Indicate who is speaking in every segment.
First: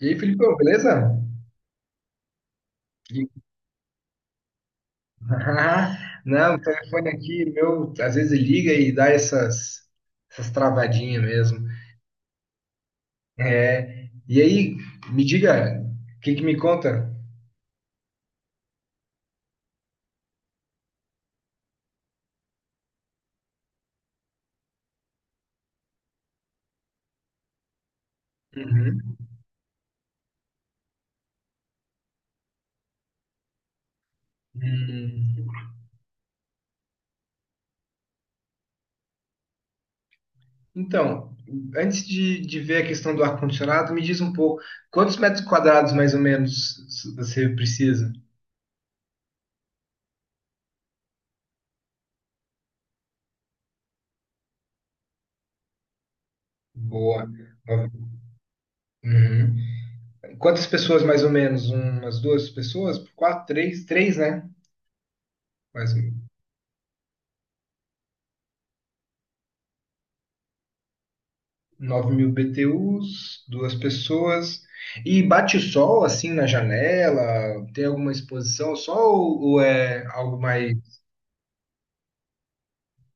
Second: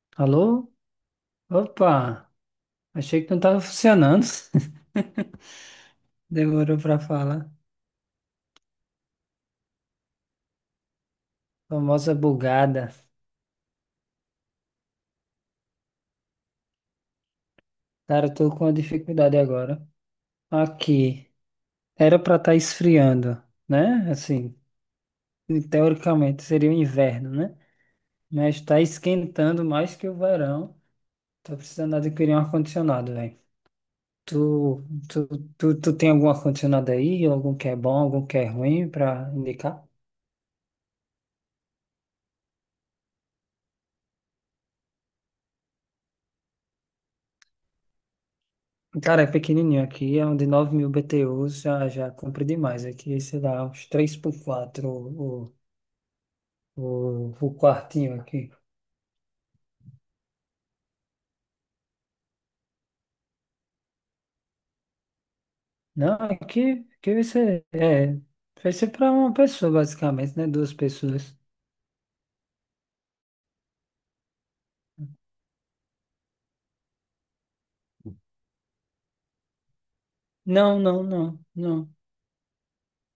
Speaker 1: E aí, Filipão,
Speaker 2: Alô?
Speaker 1: beleza?
Speaker 2: Opa, achei
Speaker 1: E-
Speaker 2: que não estava funcionando.
Speaker 1: Não, o
Speaker 2: Demorou para
Speaker 1: telefone aqui,
Speaker 2: falar.
Speaker 1: meu, às vezes liga e dá essas travadinhas mesmo.
Speaker 2: Famosa bugada.
Speaker 1: É, e aí, me diga, o que que me conta?
Speaker 2: Cara, eu tô com uma dificuldade agora. Aqui, era para estar esfriando, né? Assim, teoricamente seria o inverno, né? Mas tá
Speaker 1: Uhum.
Speaker 2: esquentando mais que o verão. Tô precisando adquirir um ar-condicionado, velho. Tu, tu,
Speaker 1: Hum,
Speaker 2: tu tem algum ar-condicionado aí? Algum que é bom, algum que é ruim para indicar?
Speaker 1: Então, antes de ver a questão do ar-condicionado, me diz um pouco, quantos metros quadrados, mais ou menos, você precisa?
Speaker 2: Cara, é pequenininho aqui, é um de 9.000 BTUs, já cumpre demais aqui, sei lá, uns 3 por 4 o,
Speaker 1: Boa.
Speaker 2: o, o quartinho aqui.
Speaker 1: Uhum. Quantas pessoas, mais ou menos? Umas duas pessoas? Quatro, três? Três, né? Mais
Speaker 2: Não,
Speaker 1: ou
Speaker 2: aqui vai ser para uma pessoa basicamente, né, duas pessoas.
Speaker 1: 9 mil BTUs, duas pessoas. E bate sol assim na janela? Tem alguma exposição ao sol ou é algo mais
Speaker 2: Não, não, não, não.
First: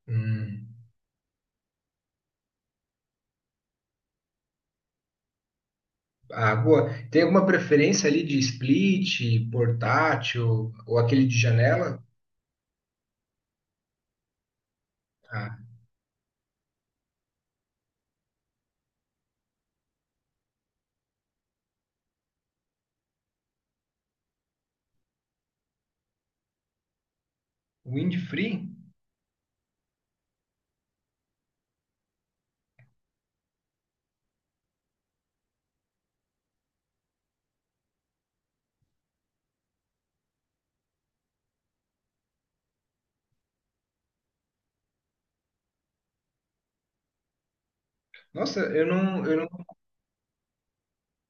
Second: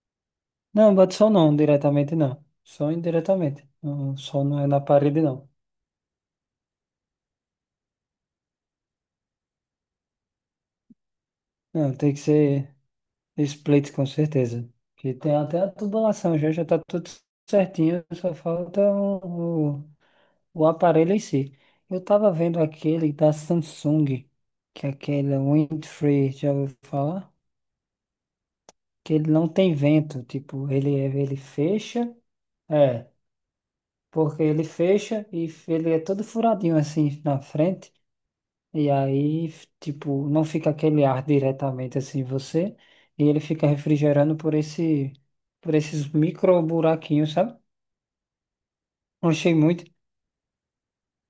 Speaker 1: hum,
Speaker 2: Não, bate sol não, diretamente não, só indiretamente, não, só não é na parede não.
Speaker 1: água? Tem alguma preferência ali de split, portátil ou aquele de
Speaker 2: Não,
Speaker 1: janela?
Speaker 2: tem que ser split com certeza, que tem
Speaker 1: Ah,
Speaker 2: até a tubulação, já tá tudo certinho, só falta o aparelho em si. Eu tava vendo aquele da Samsung, que é aquele Windfree, já ouviu falar?
Speaker 1: wind-free?
Speaker 2: Que ele não tem vento, tipo, ele fecha, é, porque ele fecha e ele é todo furadinho assim na frente, e aí, tipo, não fica aquele ar diretamente assim em você, e ele fica refrigerando por esses micro buraquinhos, sabe?
Speaker 1: Nossa,
Speaker 2: Eu achei muito.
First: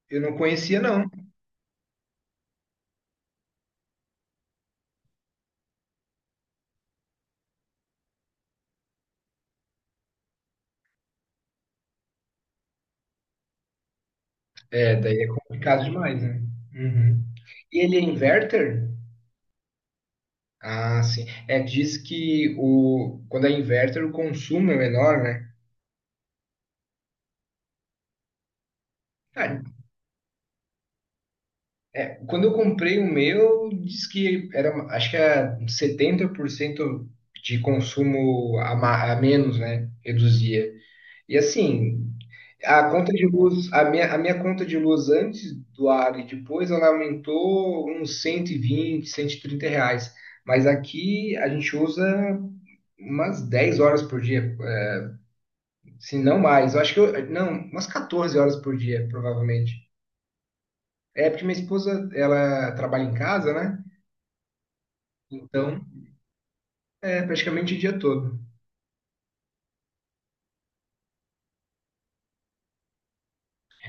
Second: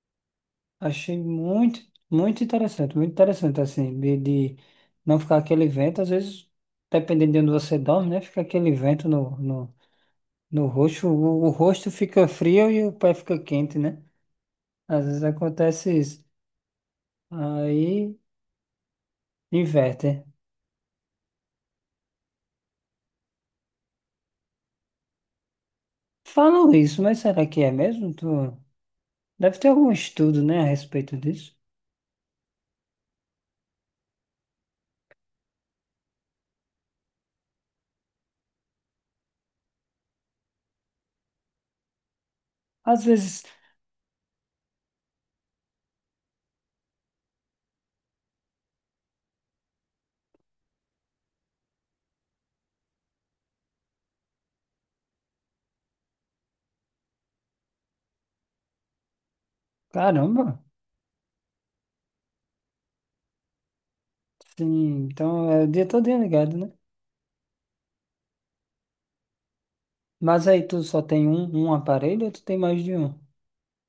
Speaker 1: eu não conhecia não.
Speaker 2: Achei muito, muito interessante, assim, de não ficar aquele vento, às vezes, dependendo de onde você dorme, né? Fica aquele vento no rosto, o rosto fica frio e o pé fica quente, né?
Speaker 1: É,
Speaker 2: Às
Speaker 1: daí
Speaker 2: vezes
Speaker 1: é complicado
Speaker 2: acontece
Speaker 1: demais,
Speaker 2: isso.
Speaker 1: né? Uhum. E ele é
Speaker 2: Aí
Speaker 1: inverter?
Speaker 2: inverte.
Speaker 1: Ah, sim. É, diz que quando é inverter o consumo é menor, né?
Speaker 2: Falam isso, mas será que é mesmo? Tu... Deve
Speaker 1: Cara,
Speaker 2: ter algum estudo, né, a respeito disso.
Speaker 1: é, quando eu comprei o meu, diz que era, acho que era 70% de consumo a menos, né? Reduzia. E assim, a
Speaker 2: Às
Speaker 1: conta de
Speaker 2: vezes,
Speaker 1: luz, a minha conta de luz antes do ar e depois, ela aumentou uns 120, R$ 130. Mas aqui a gente usa umas 10 horas por dia, se não mais. Eu acho que eu, não, umas 14 horas por dia, provavelmente.
Speaker 2: caramba,
Speaker 1: É porque minha esposa, ela trabalha em casa, né?
Speaker 2: sim, então é o
Speaker 1: Então,
Speaker 2: dia todo ligado, né?
Speaker 1: é praticamente o dia todo.
Speaker 2: Mas aí tu só tem um aparelho ou tu tem mais de um?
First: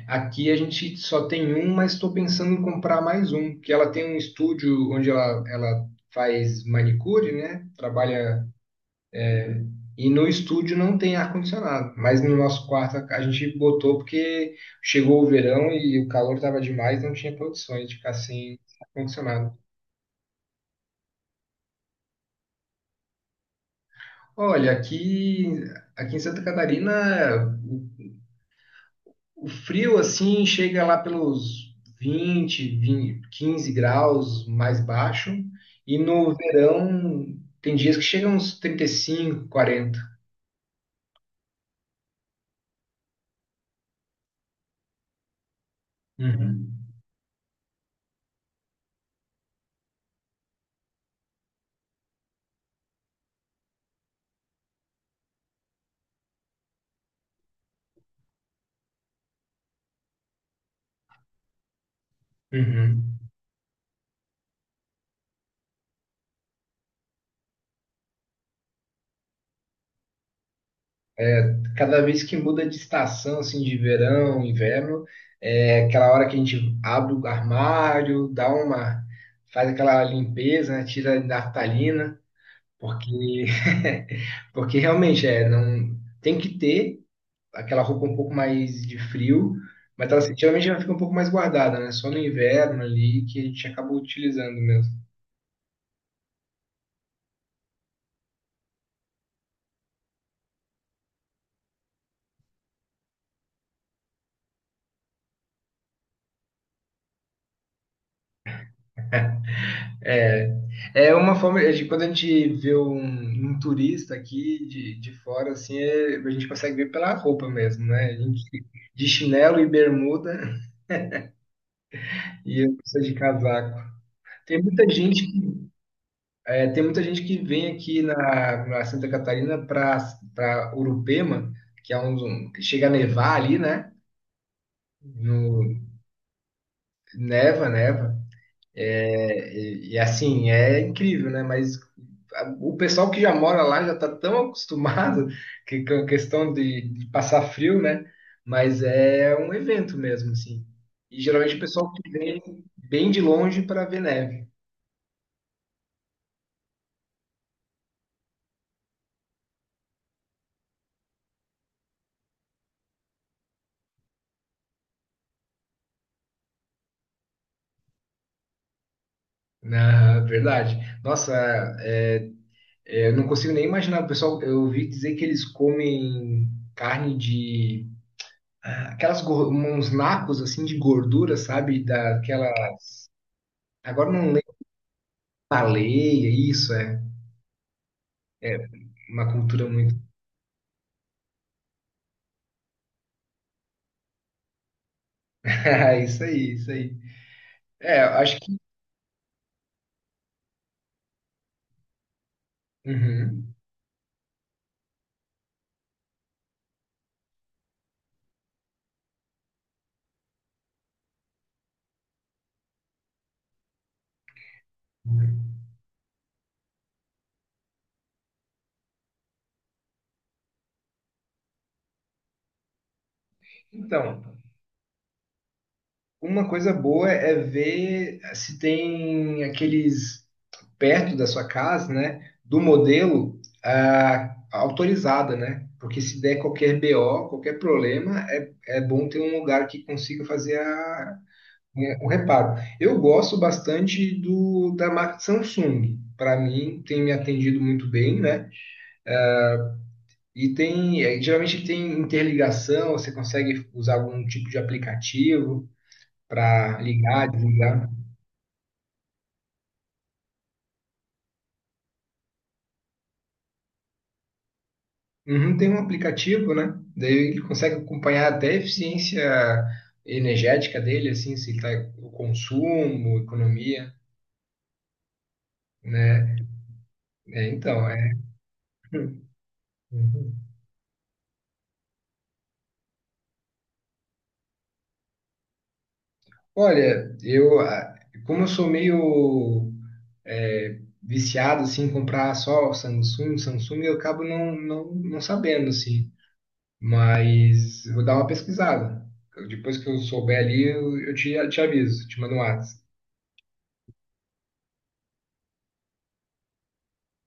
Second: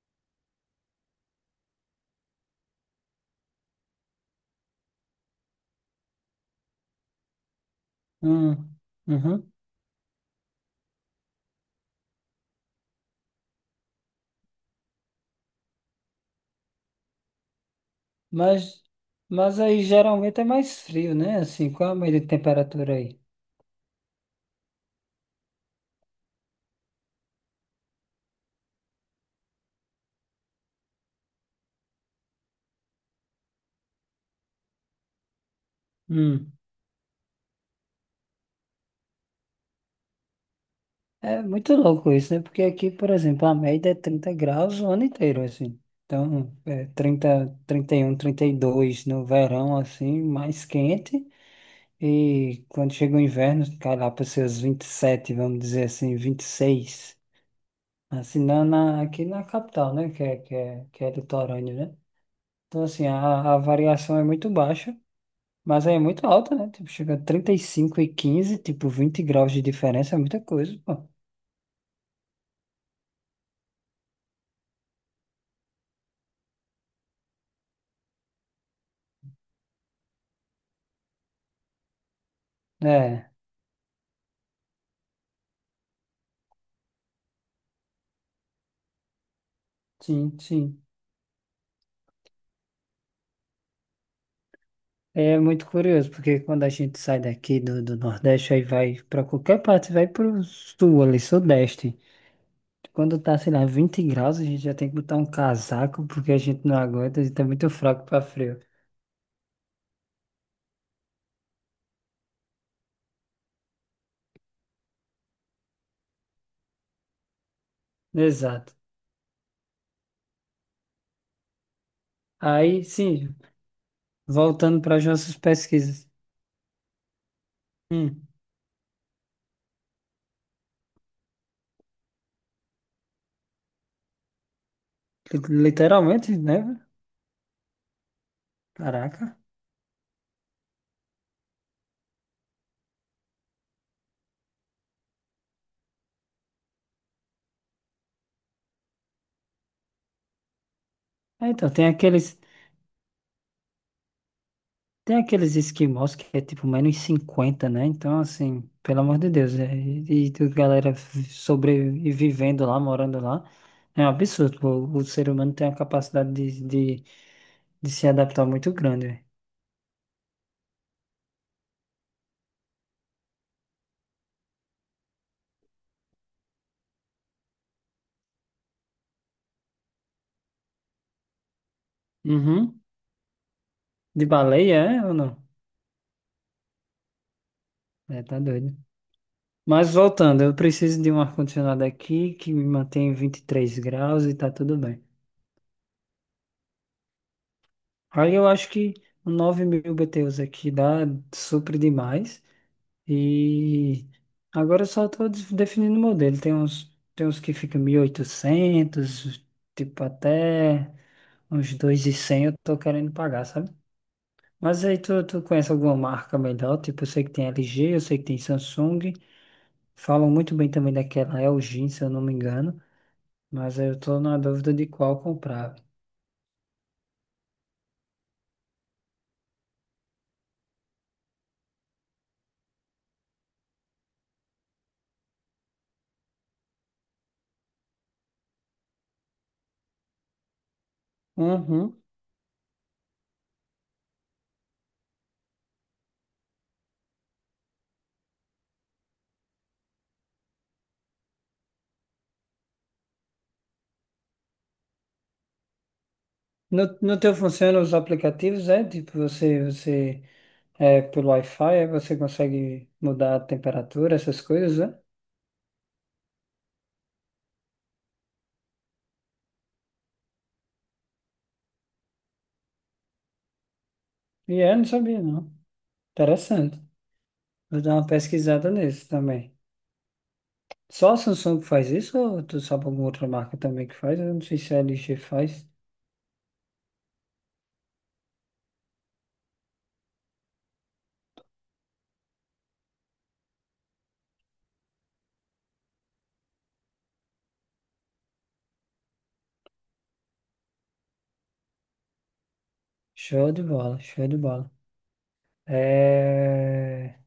Speaker 1: Aqui a gente só tem um, mas estou pensando em comprar mais um, que ela tem um estúdio onde ela faz manicure, né? Trabalha.
Speaker 2: Hum, uhum.
Speaker 1: E no estúdio não tem ar-condicionado, mas no nosso quarto a gente botou porque chegou o verão e o calor estava demais, não tinha condições de ficar sem
Speaker 2: Mas,
Speaker 1: ar-condicionado.
Speaker 2: mas aí geralmente é mais frio, né? Assim, qual a média de temperatura aí?
Speaker 1: Olha, aqui em Santa Catarina. O frio, assim, chega lá pelos 20, 20, 15 graus mais baixo. E no
Speaker 2: Hum.
Speaker 1: verão, tem dias que chega uns 35, 40.
Speaker 2: É muito louco isso, né? Porque aqui, por exemplo, a média é 30 graus o ano inteiro, assim. Então, é
Speaker 1: Uhum.
Speaker 2: 30, 31, 32 no verão, assim, mais quente. E quando chega o inverno, cai lá para os seus 27, vamos dizer assim, 26. Assim, aqui na capital, né? Que é litorâneo, né? Então, assim,
Speaker 1: Uhum.
Speaker 2: a variação é muito baixa. Mas aí é muito alta, né? Tipo, chega a 35 e 15, tipo, 20 graus de diferença é muita coisa, pô.
Speaker 1: Cada vez que muda de estação, assim, de verão, inverno, é aquela hora que a gente abre o armário, dá uma, faz aquela limpeza, né, tira a naftalina,
Speaker 2: É,
Speaker 1: porque, porque realmente é, não tem que ter aquela roupa um pouco mais de frio, mas ela
Speaker 2: sim,
Speaker 1: geralmente
Speaker 2: sim.
Speaker 1: ela fica um pouco mais guardada, né? Só no inverno ali que a gente acaba utilizando mesmo.
Speaker 2: É muito curioso, porque quando a gente sai daqui do Nordeste, aí vai pra qualquer parte, vai pro sul ali, Sudeste. Quando tá, sei lá, 20 graus, a gente já tem que botar um casaco, porque a gente não aguenta, a gente tá muito fraco pra frio.
Speaker 1: É, é uma forma de quando a gente vê um turista aqui de fora, assim, a gente consegue ver pela roupa mesmo, né? A gente
Speaker 2: Exato.
Speaker 1: de chinelo e bermuda e eu
Speaker 2: Aí,
Speaker 1: preciso de
Speaker 2: sim,
Speaker 1: casaco. Tem
Speaker 2: voltando
Speaker 1: muita
Speaker 2: para as
Speaker 1: gente,
Speaker 2: nossas pesquisas.
Speaker 1: tem muita gente que vem aqui
Speaker 2: Hum,
Speaker 1: na Santa Catarina para Urupema, que é chega a nevar ali, né?
Speaker 2: li-
Speaker 1: No,
Speaker 2: literalmente, né?
Speaker 1: Neva, neva.
Speaker 2: Caraca.
Speaker 1: É, e assim, é incrível, né? Mas o pessoal que já mora lá já está tão acostumado que, com a questão de passar frio, né? Mas é um evento mesmo, assim. E
Speaker 2: Ah,
Speaker 1: geralmente o
Speaker 2: então, tem
Speaker 1: pessoal que
Speaker 2: aqueles.
Speaker 1: vem bem de longe para ver neve.
Speaker 2: Tem aqueles esquimós que é tipo -50, né? Então, assim, pelo amor de Deus, e a galera sobrevivendo lá, morando lá, é um absurdo. O ser humano tem uma capacidade de, de se adaptar muito grande, velho.
Speaker 1: Na verdade. Nossa, é, é, eu não consigo nem imaginar. O pessoal, eu ouvi dizer que eles comem carne de. Aquelas, uns nacos assim de gordura, sabe? Daquela.
Speaker 2: Uhum.
Speaker 1: Agora
Speaker 2: De
Speaker 1: não,
Speaker 2: baleia, é ou não?
Speaker 1: Baleia, isso é
Speaker 2: É, tá doido.
Speaker 1: uma cultura
Speaker 2: Mas
Speaker 1: muito.
Speaker 2: voltando, eu preciso de um ar-condicionado aqui que me mantém em 23 graus e tá tudo bem.
Speaker 1: Isso aí, isso aí. É, eu
Speaker 2: Aí
Speaker 1: acho
Speaker 2: eu
Speaker 1: que.
Speaker 2: acho que um 9.000 BTUs aqui dá super demais.
Speaker 1: Uhum.
Speaker 2: E agora eu só estou definindo o modelo. Tem uns que ficam 1.800 tipo até uns 2.100 eu tô querendo pagar, sabe? Mas aí tu
Speaker 1: Uhum.
Speaker 2: conhece alguma marca melhor? Tipo, eu sei que tem LG, eu sei que tem Samsung. Falam muito bem também daquela LG, se eu não me engano. Mas aí eu tô
Speaker 1: Então,
Speaker 2: na dúvida de qual comprar.
Speaker 1: uma coisa boa é ver se tem aqueles perto da sua casa, né, do modelo autorizada, né? Porque se der qualquer BO, qualquer problema, é bom ter um lugar que consiga fazer a, né,
Speaker 2: Uhum.
Speaker 1: o reparo. Eu gosto bastante do da marca Samsung. Para mim, tem me atendido muito bem, né? E tem, é, geralmente tem interligação, você consegue usar algum tipo de aplicativo para
Speaker 2: No
Speaker 1: ligar,
Speaker 2: teu funciona
Speaker 1: desligar.
Speaker 2: os aplicativos, é? Tipo, você pelo Wi-Fi, aí você consegue mudar a temperatura, essas coisas, é?
Speaker 1: Uhum, tem um aplicativo, né? Daí ele consegue acompanhar até a eficiência energética dele, assim, se tá o consumo, economia,
Speaker 2: E é, não sabia, não.
Speaker 1: né?
Speaker 2: Interessante.
Speaker 1: É,
Speaker 2: Vou
Speaker 1: então,
Speaker 2: dar uma
Speaker 1: é.
Speaker 2: pesquisada nesse também.
Speaker 1: Uhum.
Speaker 2: Só a Samsung que faz isso ou tu sabe alguma outra marca também que faz? Eu não sei se a LG faz.
Speaker 1: Olha, como eu sou meio viciado, assim, em comprar só Samsung, Samsung, eu acabo não, não, não sabendo, assim. Mas vou dar uma pesquisada. Depois que eu souber ali, eu te aviso, te mando um WhatsApp.
Speaker 2: Show de bola, show de bola. É...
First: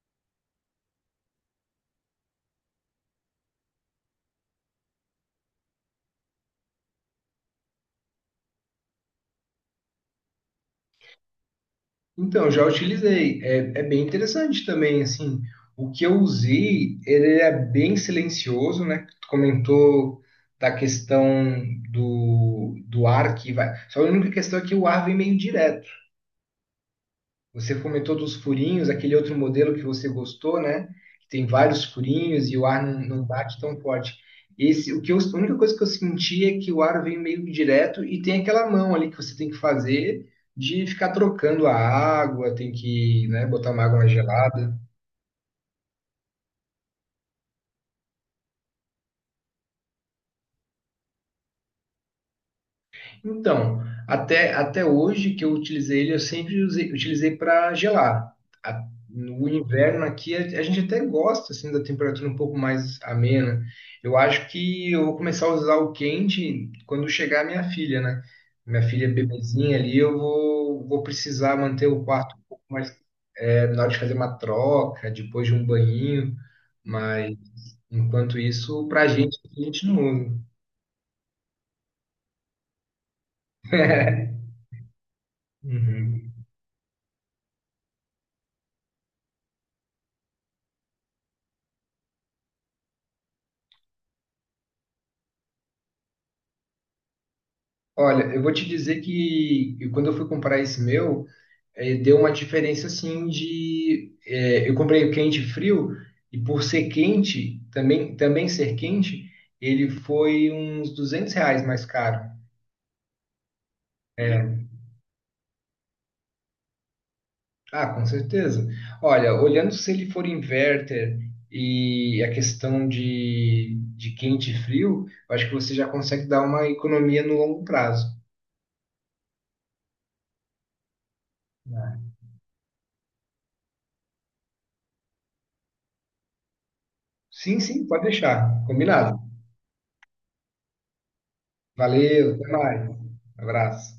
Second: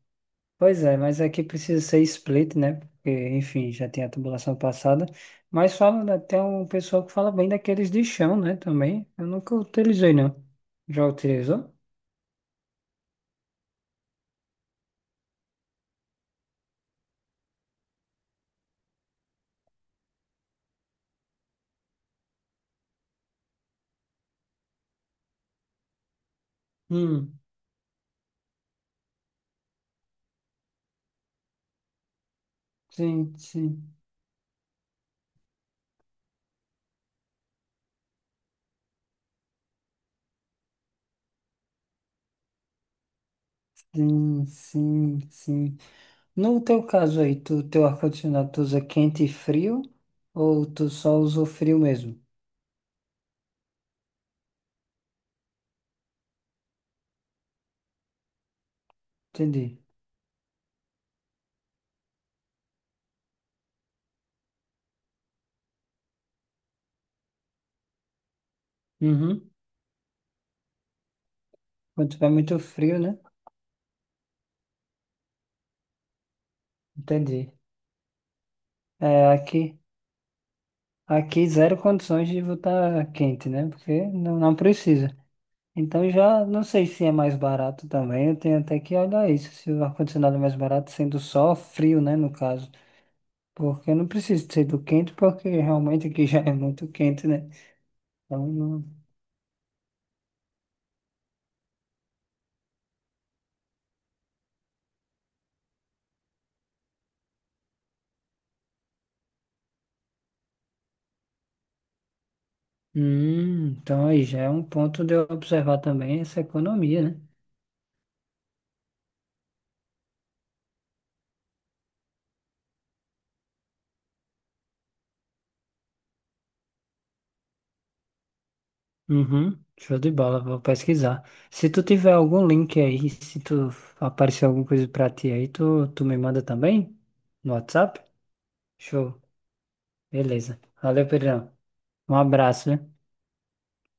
Speaker 2: Pois é, mas aqui precisa ser split, né? Porque, enfim, já tem a tubulação passada. Mas fala, né, tem um pessoal que fala bem daqueles de chão, né? Também. Eu nunca utilizei, não. Já utilizou?
Speaker 1: Então, eu já utilizei. É bem interessante também, assim. O que eu usei, ele é bem silencioso, né? Tu comentou da questão do ar que vai. Só a única questão é que o ar vem meio direto.
Speaker 2: Hum,
Speaker 1: Você comentou dos furinhos, aquele outro modelo que você gostou, né? Que tem vários furinhos e o ar não
Speaker 2: sim,
Speaker 1: bate tão
Speaker 2: sim,
Speaker 1: forte. Esse, a única coisa que eu senti é que o ar vem meio direto e tem aquela mão ali que você tem que fazer de ficar trocando a água, tem que, né, botar uma água mais
Speaker 2: sim,
Speaker 1: gelada.
Speaker 2: sim, sim. No teu caso aí, tu, teu ar-condicionado tu usa quente e frio ou tu só usa o frio mesmo?
Speaker 1: Então, até hoje que eu utilizei ele, eu sempre utilizei para gelar. No
Speaker 2: Entendi.
Speaker 1: inverno aqui, a gente até gosta assim, da temperatura um pouco mais amena. Eu acho que eu vou começar a usar o quente quando chegar minha filha, né? Minha filha é
Speaker 2: Uhum.
Speaker 1: bebezinha ali, eu vou precisar manter o
Speaker 2: Quando tiver
Speaker 1: quarto um
Speaker 2: muito
Speaker 1: pouco mais,
Speaker 2: frio, né?
Speaker 1: na hora de fazer uma troca, depois de um banhinho. Mas,
Speaker 2: Entendi.
Speaker 1: enquanto isso, para
Speaker 2: É,
Speaker 1: a
Speaker 2: aqui,
Speaker 1: gente não
Speaker 2: aqui zero condições de botar quente, né?
Speaker 1: usa.
Speaker 2: Porque não, não precisa. Então
Speaker 1: Uhum.
Speaker 2: já não sei se é mais barato também. Eu tenho até que olhar isso, se o ar-condicionado é mais barato, sendo só frio, né? No caso. Porque eu não preciso ser do quente, porque realmente aqui já é muito quente, né?
Speaker 1: Olha, eu
Speaker 2: Então,
Speaker 1: vou te dizer
Speaker 2: não.
Speaker 1: que quando eu fui comprar esse meu, deu uma diferença assim de. Eu comprei o quente e frio, e por ser quente, também ser quente, ele foi uns R$ 200 mais caro.
Speaker 2: Então aí já é um
Speaker 1: É.
Speaker 2: ponto de eu observar também essa economia, né?
Speaker 1: Ah, com certeza. Olha, olhando se ele for inverter e a questão de quente e frio, eu acho que você já consegue dar uma economia no longo prazo,
Speaker 2: Uhum, show de bola, vou pesquisar. Se tu
Speaker 1: né?
Speaker 2: tiver algum link aí, se tu aparecer alguma coisa pra ti aí, tu me manda também no
Speaker 1: Sim, sim,
Speaker 2: WhatsApp?
Speaker 1: pode deixar.
Speaker 2: Show,
Speaker 1: Combinado.
Speaker 2: beleza. Valeu, Pedrão. Um
Speaker 1: Valeu, até
Speaker 2: abraço,
Speaker 1: mais.
Speaker 2: viu?
Speaker 1: Abraço.